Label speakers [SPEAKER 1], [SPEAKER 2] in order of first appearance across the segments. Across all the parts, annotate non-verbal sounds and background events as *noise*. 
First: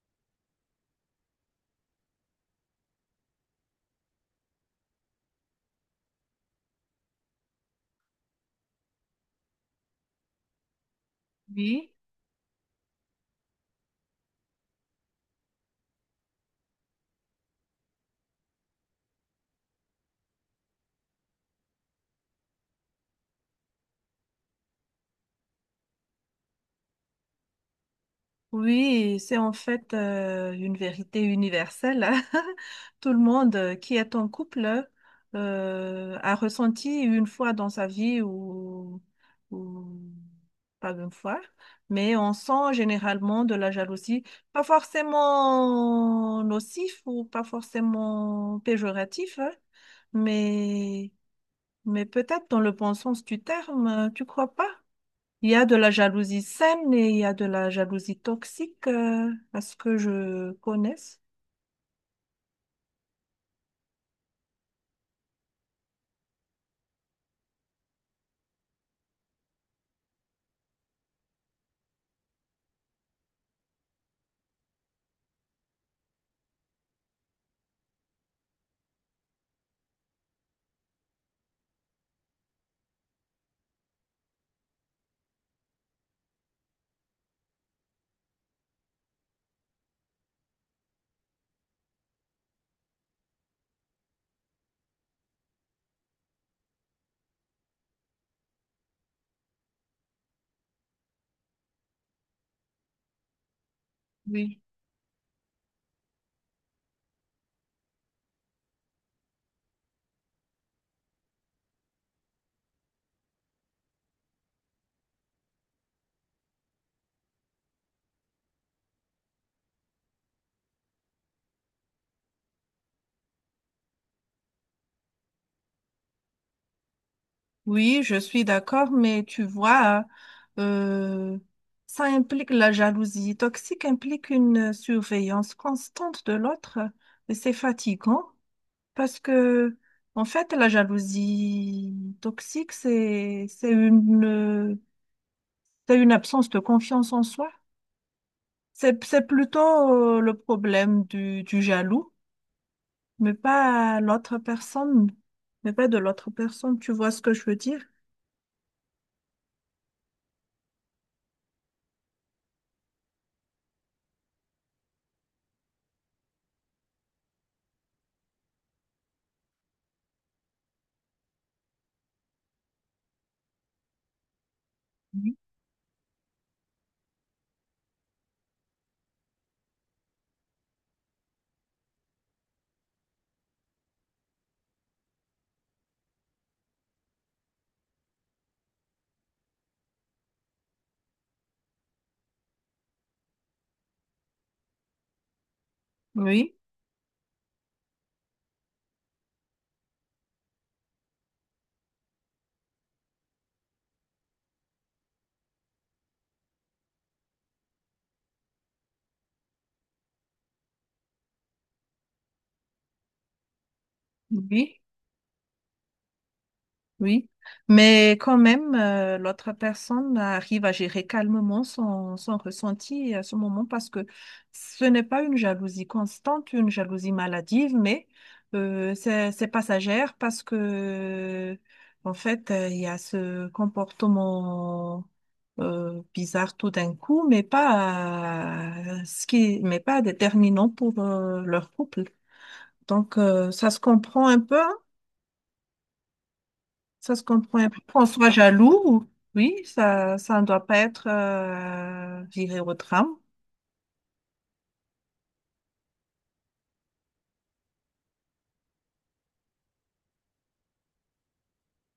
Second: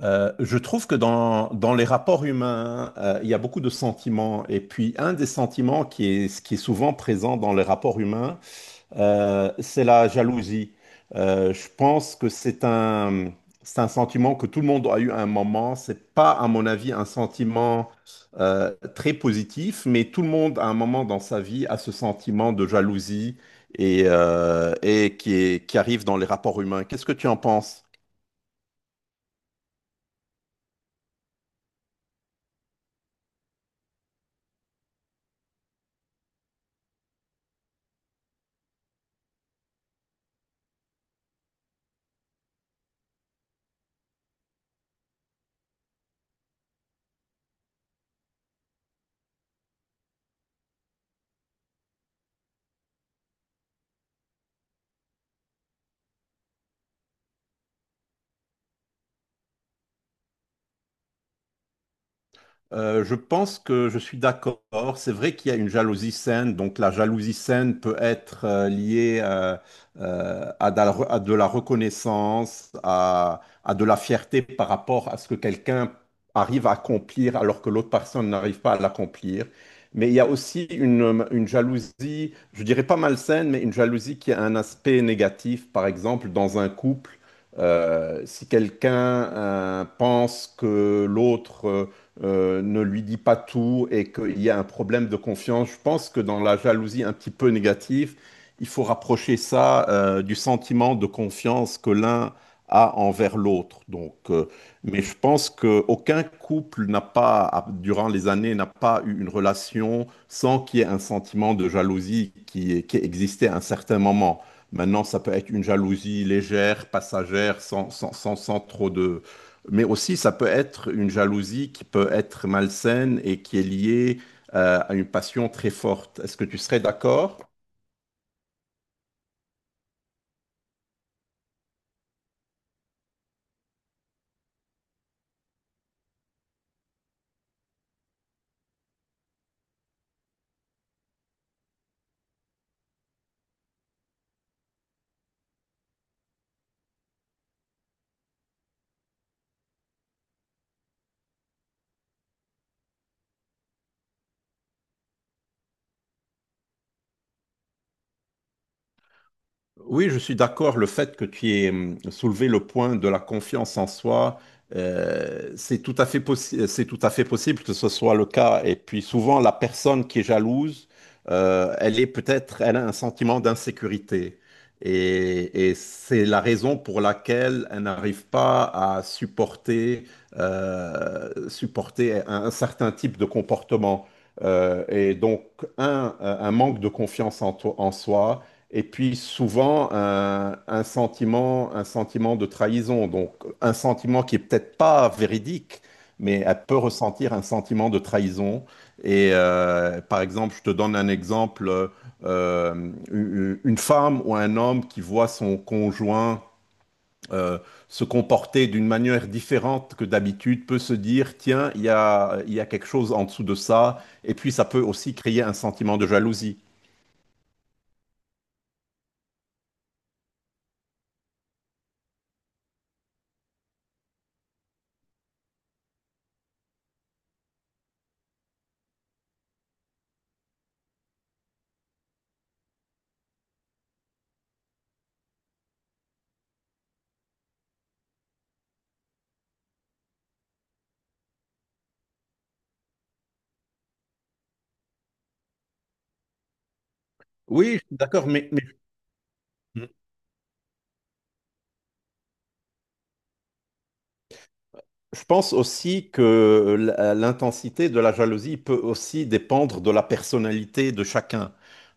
[SPEAKER 1] Je trouve que dans les rapports humains, il y a beaucoup de sentiments. Et puis, un des sentiments qui est souvent présent dans les rapports humains, c'est la jalousie. Je
[SPEAKER 2] Oui,
[SPEAKER 1] pense que c'est un sentiment que tout le monde a eu à un moment. C'est pas, à mon avis, un sentiment très positif, mais tout le monde, à un moment dans sa vie, a ce sentiment de jalousie et qui arrive dans les rapports humains. Qu'est-ce que tu en penses?
[SPEAKER 2] oui, c'est en fait une vérité universelle, hein. *laughs* Tout le monde qui est en couple a ressenti une fois dans sa vie ou pas une fois, mais on sent généralement de la jalousie, pas forcément nocif ou pas forcément péjoratif, hein, mais, mais peut-être dans le bon sens du terme, tu crois pas? Il y a de la jalousie saine et il y a de la jalousie toxique, à ce que je connaisse.
[SPEAKER 1] Je pense que je suis d'accord. C'est vrai qu'il y a une jalousie saine. Donc la jalousie saine peut être liée à, à de la reconnaissance, à de la fierté par rapport à ce que quelqu'un arrive à accomplir alors que l'autre personne n'arrive pas à l'accomplir. Mais il y a aussi une jalousie, je dirais pas malsaine, mais une jalousie qui a un aspect négatif. Par exemple, dans un couple, si quelqu'un pense que l'autre ne lui dit pas tout et qu'il y a un problème de confiance. Je pense que dans la jalousie un petit peu négative, il faut rapprocher ça du sentiment de confiance que l'un a envers l'autre. Donc,
[SPEAKER 2] Oui,
[SPEAKER 1] mais je pense qu'aucun couple n'a pas, a- durant les années, n'a pas eu une relation sans qu'il y ait un sentiment de jalousie qui existait à un certain moment. Maintenant, ça peut être une jalousie légère, passagère, sans trop de, mais aussi ça peut être une jalousie qui peut être malsaine et qui est liée à une passion très forte. Est-ce que tu serais d'accord?
[SPEAKER 2] oui, je suis d'accord, mais tu vois, euh, ça implique, la jalousie toxique implique une surveillance constante de l'autre et c'est fatigant parce que, en fait, la jalousie toxique, c'est une c'est une absence de confiance en soi. C'est plutôt le problème du jaloux. Mais pas à l'autre personne, mais pas de l'autre personne, tu vois ce que je veux dire?
[SPEAKER 1] Oui, je suis d'accord. Le fait que tu aies soulevé le point de la confiance en soi, c'est tout à fait possi- c'est tout à fait possible que ce soit le cas. Et puis souvent, la personne qui est jalouse, elle est peut-être, elle a un sentiment d'insécurité.
[SPEAKER 2] Oui.
[SPEAKER 1] Et c'est la raison pour laquelle elle n'arrive pas à supporter, supporter un certain type de comportement. Et donc, un manque de confiance en soi. Et puis souvent un sentiment de trahison, donc un sentiment qui est peut-être pas véridique, mais
[SPEAKER 2] Oui,
[SPEAKER 1] elle peut ressentir un sentiment de trahison. Et par exemple, je te donne un exemple, une femme ou un homme qui voit son conjoint euh, se comporter d'une manière différente que d'habitude peut se dire, tiens, il y a quelque chose en dessous de ça, et puis ça
[SPEAKER 2] oui.
[SPEAKER 1] peut aussi créer un sentiment de jalousie.
[SPEAKER 2] Oui, mais quand même, l'autre personne arrive à gérer calmement son ressenti à ce moment parce que ce n'est pas une jalousie constante, une jalousie maladive, mais c'est passagère parce que, en fait, il y a ce comportement bizarre tout d'un coup, mais pas, mais pas déterminant pour leur couple. Donc, ça se comprend un peu, hein? Ça se comprend. Et
[SPEAKER 1] Oui,
[SPEAKER 2] puis,
[SPEAKER 1] je suis
[SPEAKER 2] qu'on
[SPEAKER 1] d'accord,
[SPEAKER 2] soit jaloux, ou- oui,
[SPEAKER 1] mais-
[SPEAKER 2] ça ne doit pas être viré au tram.
[SPEAKER 1] Je pense aussi que l'intensité de la jalousie peut aussi dépendre de la personnalité de chacun.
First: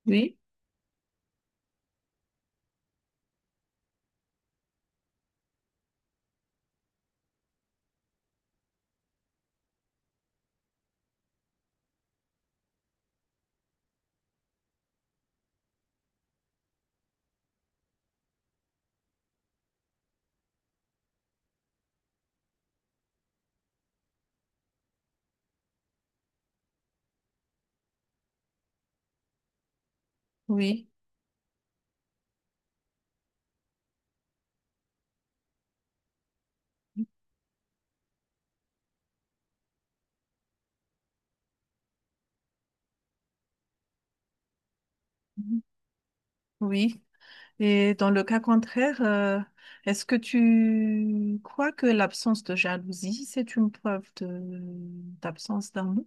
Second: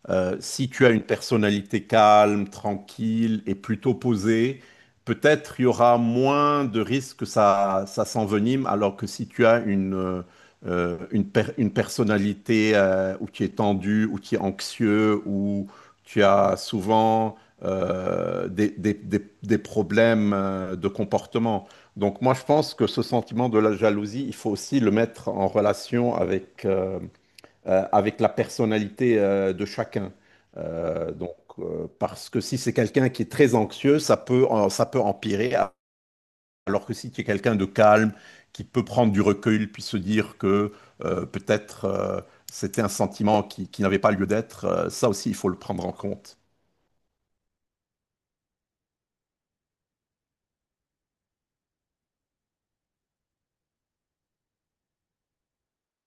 [SPEAKER 2] Oui,
[SPEAKER 1] Si tu as une personnalité calme, tranquille et plutôt posée, peut-être il y aura moins de risques que ça s'envenime, alors que si tu as une personnalité où tu es tendu, où tu es anxieux, où tu as souvent des, des problèmes de comportement. Donc moi, je pense que ce sentiment de la jalousie, il faut aussi le mettre en relation avec, avec la personnalité de chacun.
[SPEAKER 2] oui.
[SPEAKER 1] Donc, parce que si c'est quelqu'un qui est très anxieux, ça peut, ça peut empirer, alors que si tu es quelqu'un de calme, qui peut prendre du recul, puis se dire que peut-être c'était un sentiment qui n'avait pas lieu d'être, ça aussi, il faut le
[SPEAKER 2] Mhm.
[SPEAKER 1] prendre en compte.
[SPEAKER 2] Oui. Et dans le cas contraire, est-ce que tu crois que l'absence de jalousie, c'est une preuve de d'absence d'amour?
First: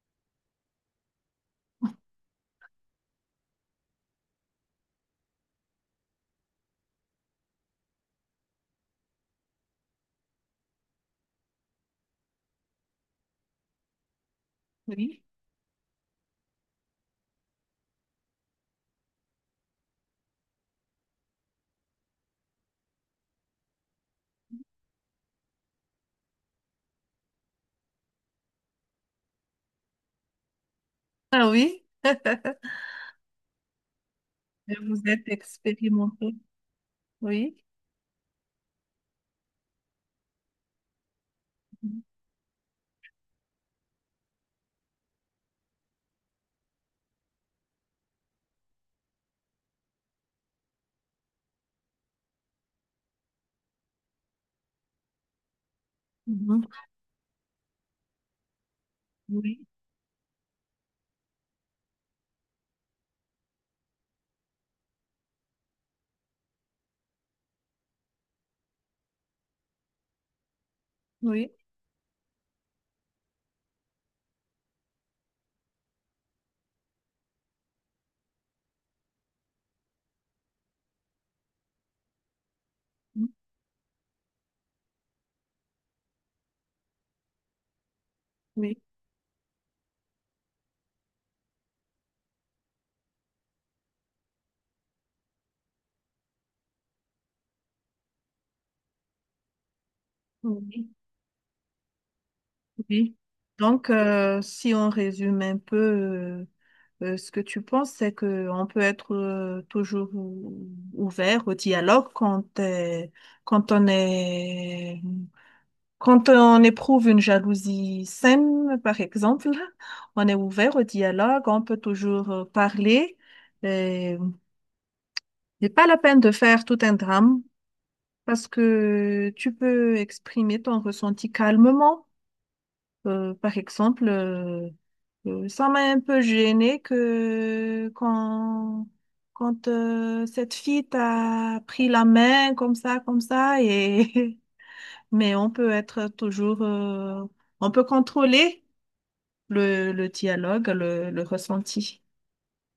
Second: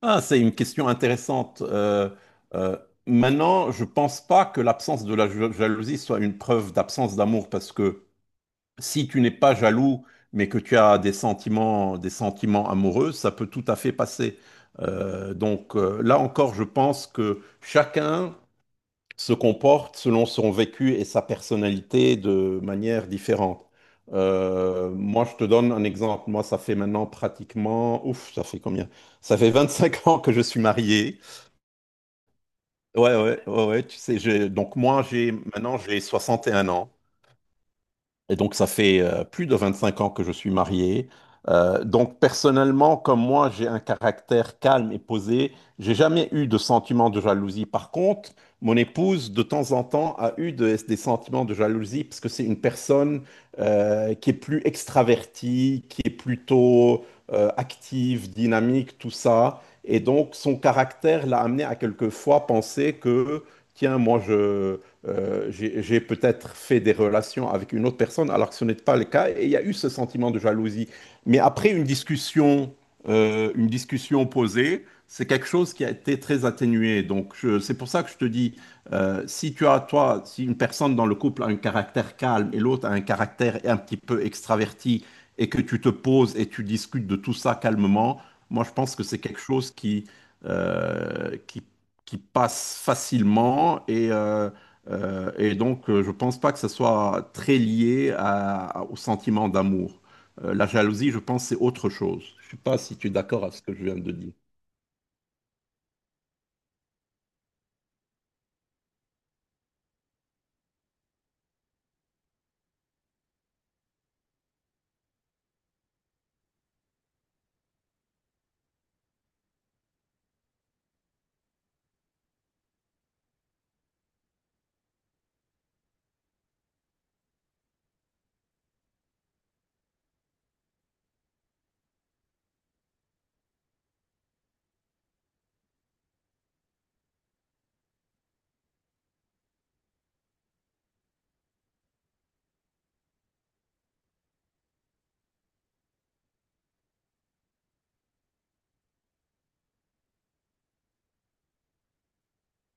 [SPEAKER 1] Ah, c'est une question intéressante. Euh, Maintenant, je pense pas que l'absence de la jalousie soit une preuve d'absence d'amour, parce que si tu n'es pas jaloux, mais que tu as des sentiments amoureux, ça peut tout à fait passer.
[SPEAKER 2] Oui.
[SPEAKER 1] Donc là encore, je pense que chacun se comporte selon son vécu et sa personnalité de manière différente. Moi, je te donne un exemple. Moi, ça fait maintenant pratiquement, ouf, ça fait combien? Ça fait 25 ans que je suis marié.
[SPEAKER 2] Ah oui.
[SPEAKER 1] Ouais, ouais, ouais, ouais, tu sais,
[SPEAKER 2] Et
[SPEAKER 1] donc
[SPEAKER 2] vous
[SPEAKER 1] moi,
[SPEAKER 2] êtes
[SPEAKER 1] j'ai
[SPEAKER 2] expérimenté.
[SPEAKER 1] 61 ans.
[SPEAKER 2] Oui.
[SPEAKER 1] Et donc, ça fait plus de 25 ans que je suis marié. Donc, personnellement, comme moi, j'ai un caractère calme et posé. J'ai jamais eu de sentiment de jalousie. Par contre, mon épouse, de temps en temps, a eu des sentiments de jalousie parce que c'est une personne qui est plus extravertie, qui est
[SPEAKER 2] Mhm.
[SPEAKER 1] plutôt active, dynamique, tout ça.
[SPEAKER 2] Oui,
[SPEAKER 1] Et donc, son caractère l'a amené à quelquefois penser que, tiens, moi, je j'ai peut-être fait des relations avec une autre personne alors que ce n'était pas le cas. Et il y a eu ce sentiment de jalousie. Mais
[SPEAKER 2] oui,
[SPEAKER 1] après une discussion posée, c'est quelque chose qui a été très atténué. C'est pour ça que je te dis, si tu as toi, si une personne dans le couple a un caractère calme et l'autre a un caractère un petit peu extraverti et que tu te poses et tu discutes de tout ça calmement, moi je
[SPEAKER 2] oui,
[SPEAKER 1] pense que c'est quelque chose qui qui passe facilement et donc, je pense pas que ce soit très au sentiment d'amour. La
[SPEAKER 2] oui.
[SPEAKER 1] jalousie, je pense, c'est autre chose. Je sais pas si tu es
[SPEAKER 2] Oui.
[SPEAKER 1] d'accord avec ce que je
[SPEAKER 2] Donc,
[SPEAKER 1] viens de dire.
[SPEAKER 2] si on résume un peu, ce que tu penses, c'est qu'on peut être toujours ou- ouvert au dialogue quand, quand on est, quand on éprouve une jalousie saine, par exemple, *laughs* on est ouvert au dialogue, on peut toujours parler. Et, n'est pas la peine de faire tout un drame parce que tu peux exprimer ton ressenti calmement. Par exemple, ça m'a un peu gênée que quand, quand cette fille t'a pris la main comme ça, et *laughs* mais on peut être toujours, on peut contrôler le dialogue, le ressenti.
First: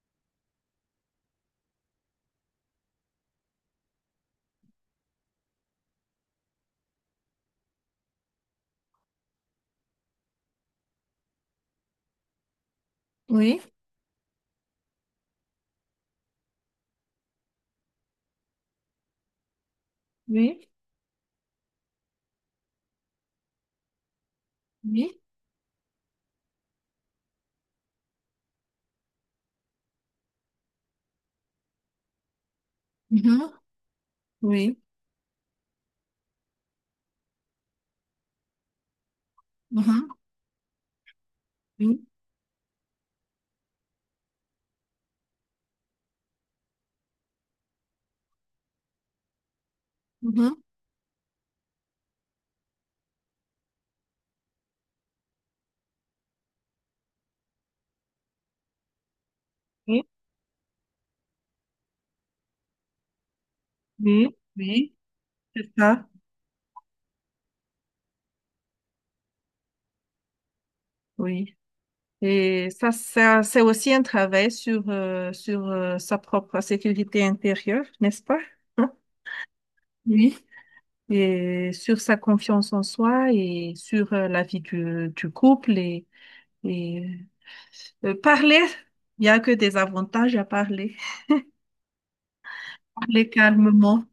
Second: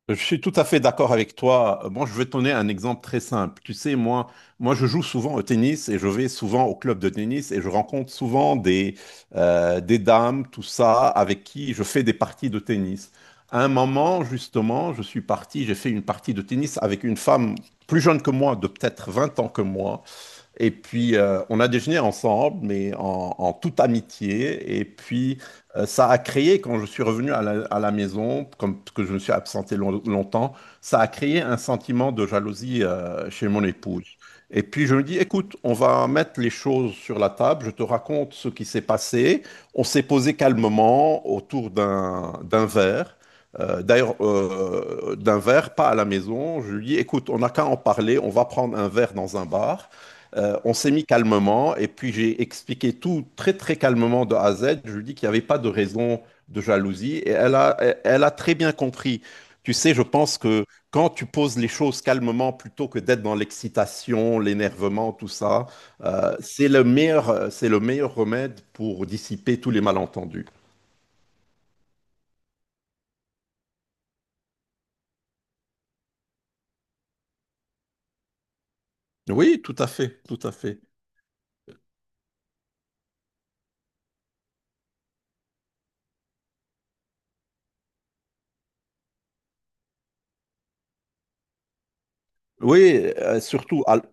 [SPEAKER 1] Je suis tout à fait d'accord avec toi. Bon, je vais te donner un exemple très simple. Tu sais, moi, je joue souvent au tennis et je vais souvent au club de tennis et je rencontre souvent des dames, tout ça, avec qui je fais des parties de tennis.
[SPEAKER 2] Oui,
[SPEAKER 1] À un moment, justement, je suis parti, j'ai fait une partie de tennis avec une femme plus jeune que moi, de peut-être 20 ans que moi.
[SPEAKER 2] oui,
[SPEAKER 1] Et puis, on a déjeuné ensemble, mais en toute amitié. Et
[SPEAKER 2] oui,
[SPEAKER 1] puis, ça a créé, quand je suis revenu à à la maison, comme parce que je me suis absenté longtemps, ça a créé un sentiment de jalousie chez
[SPEAKER 2] mhm,
[SPEAKER 1] mon épouse. Et
[SPEAKER 2] oui,
[SPEAKER 1] puis, je me dis, écoute, on va mettre les choses sur la table. Je te raconte ce qui s'est passé. On s'est
[SPEAKER 2] mhm,
[SPEAKER 1] posé calmement autour
[SPEAKER 2] oui,
[SPEAKER 1] d'un verre. D'ailleurs, d'un verre, pas à la maison. Je lui dis, écoute, on n'a qu'à en parler. On va prendre un verre dans un bar.
[SPEAKER 2] mhm.
[SPEAKER 1] On s'est mis calmement et puis j'ai expliqué tout très très calmement de A à Z. Je lui ai dit qu'il n'y avait pas de raison de jalousie et elle a très bien compris. Tu sais, je
[SPEAKER 2] Oui,
[SPEAKER 1] pense que quand tu poses les choses calmement plutôt que d'être dans
[SPEAKER 2] oui,
[SPEAKER 1] l'excitation,
[SPEAKER 2] oui,
[SPEAKER 1] l'énervement, tout ça,
[SPEAKER 2] c'est ça.
[SPEAKER 1] c'est le meilleur remède pour dissiper tous les malentendus.
[SPEAKER 2] Oui. Et ça c'est aussi un travail sur, sa propre sécurité intérieure, n'est-ce pas? Hein?
[SPEAKER 1] Oui, tout à fait,
[SPEAKER 2] Oui.
[SPEAKER 1] tout à fait.
[SPEAKER 2] Et sur sa confiance en soi et sur la vie du couple. Et parler, il n'y a que des avantages à parler.
[SPEAKER 1] Oui,
[SPEAKER 2] Parler calmement.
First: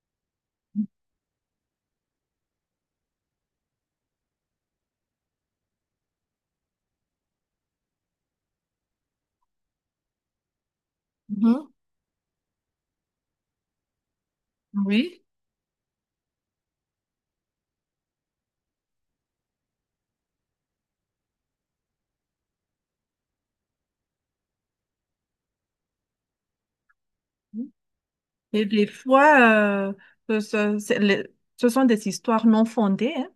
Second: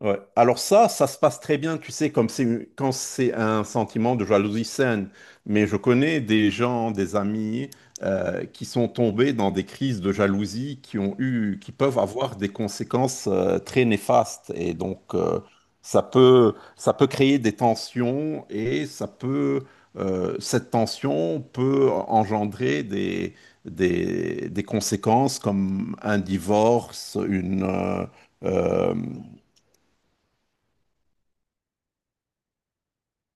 [SPEAKER 1] Ouais. Alors ça se passe très bien, tu sais, comme c'est quand c'est un sentiment de jalousie saine. Mais je connais des gens, des amis qui sont tombés dans des crises de jalousie
[SPEAKER 2] Mhm.
[SPEAKER 1] qui peuvent avoir des conséquences très néfastes. Et donc
[SPEAKER 2] Oui.
[SPEAKER 1] ça peut créer des tensions et ça peut, cette tension peut engendrer des, des conséquences comme un divorce, une
[SPEAKER 2] Et des
[SPEAKER 1] euh,
[SPEAKER 2] fois, c'est le- ce sont des histoires non fondées, hein.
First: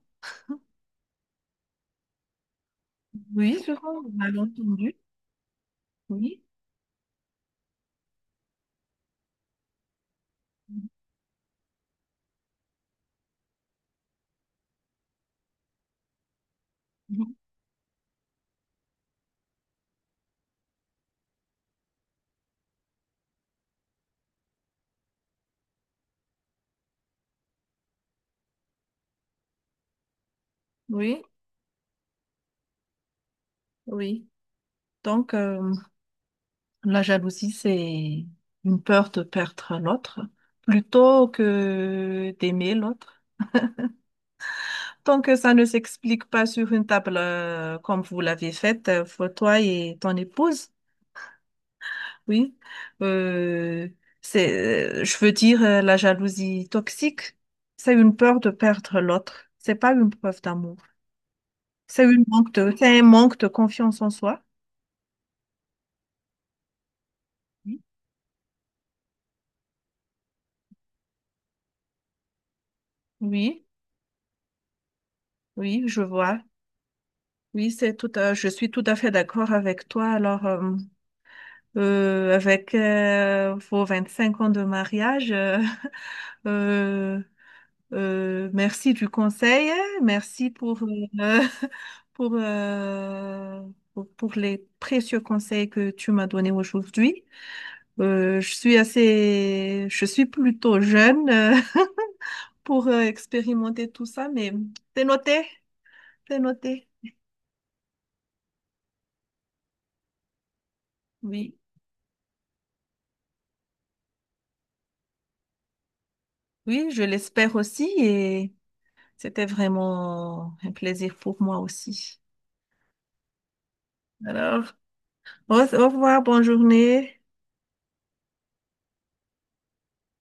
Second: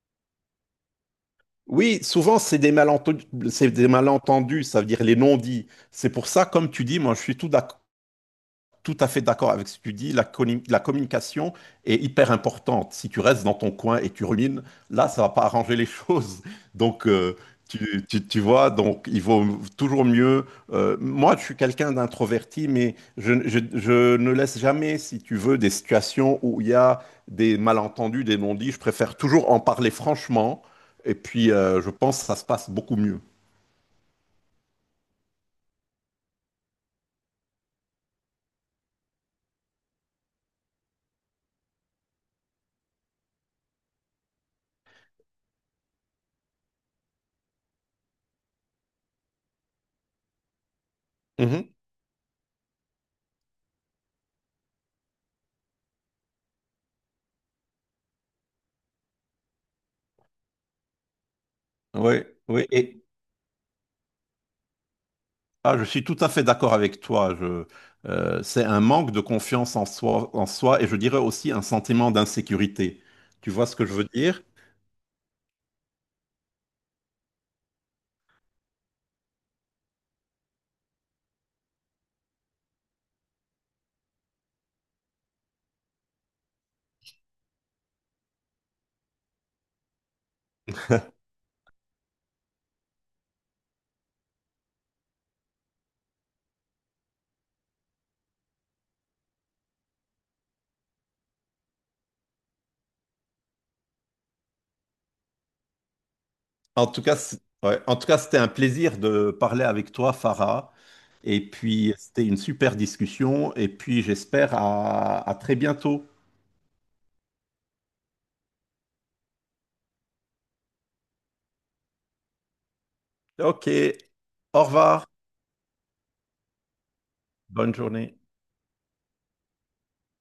[SPEAKER 1] Oui, souvent
[SPEAKER 2] Oui.
[SPEAKER 1] c'est
[SPEAKER 2] Sur
[SPEAKER 1] des
[SPEAKER 2] un
[SPEAKER 1] malentendus, ça veut
[SPEAKER 2] malentendu.
[SPEAKER 1] dire les non-dits. C'est pour
[SPEAKER 2] Oui,
[SPEAKER 1] ça, comme tu dis, moi je suis tout d'accord tout à fait d'accord avec ce que tu dis. La communication est hyper importante. Si tu restes dans ton coin et tu rumines, là, ça va pas arranger les *laughs* choses. Donc,
[SPEAKER 2] mhm,
[SPEAKER 1] tu vois, donc il vaut toujours mieux. Moi, je suis quelqu'un d'introverti, mais je ne laisse jamais, si tu veux, des situations où il y a des malentendus, des non-dits. Je préfère toujours en parler franchement. Et
[SPEAKER 2] oui.
[SPEAKER 1] puis, je pense que ça se passe beaucoup mieux.
[SPEAKER 2] Oui, donc la jalousie, c'est une peur de perdre l'autre plutôt que d'aimer l'autre. Tant que ça ne s'explique pas sur une table comme vous l'avez faite, pour toi et ton épouse, oui, euh, je veux dire, la jalousie toxique, c'est une peur de perdre l'autre. C'est pas une preuve d'amour.
[SPEAKER 1] Oui, oui.
[SPEAKER 2] C'est un manque de confiance en soi.
[SPEAKER 1] Ah, je suis tout à fait d'accord avec toi.
[SPEAKER 2] Oui,
[SPEAKER 1] C'est un manque de confiance en soi, et je dirais aussi un sentiment d'insécurité. Tu
[SPEAKER 2] oui,
[SPEAKER 1] vois ce que je veux dire?
[SPEAKER 2] oui, je vois. Oui, c'est tout à- je suis tout à fait d'accord avec toi. Alors, avec vos 25 ans de mariage, *laughs* euh, merci du conseil, hein. Merci euh, *laughs* pour, euh, pour les précieux conseils que tu m'as donnés aujourd'hui. Je suis plutôt jeune *laughs* pour expérimenter tout ça, mais c'est noté, c'est
[SPEAKER 1] En
[SPEAKER 2] noté.
[SPEAKER 1] tout cas, ouais. En tout cas, c'était un plaisir de parler avec toi, Farah. Et
[SPEAKER 2] Oui,
[SPEAKER 1] puis, c'était une super discussion. Et puis, j'espère à très bientôt.
[SPEAKER 2] oui, je l'espère aussi. Et c'était vraiment un plaisir pour moi aussi.
[SPEAKER 1] Ok.
[SPEAKER 2] Alors,
[SPEAKER 1] Au revoir.
[SPEAKER 2] au revoir, bonne journée.
[SPEAKER 1] Bonne journée.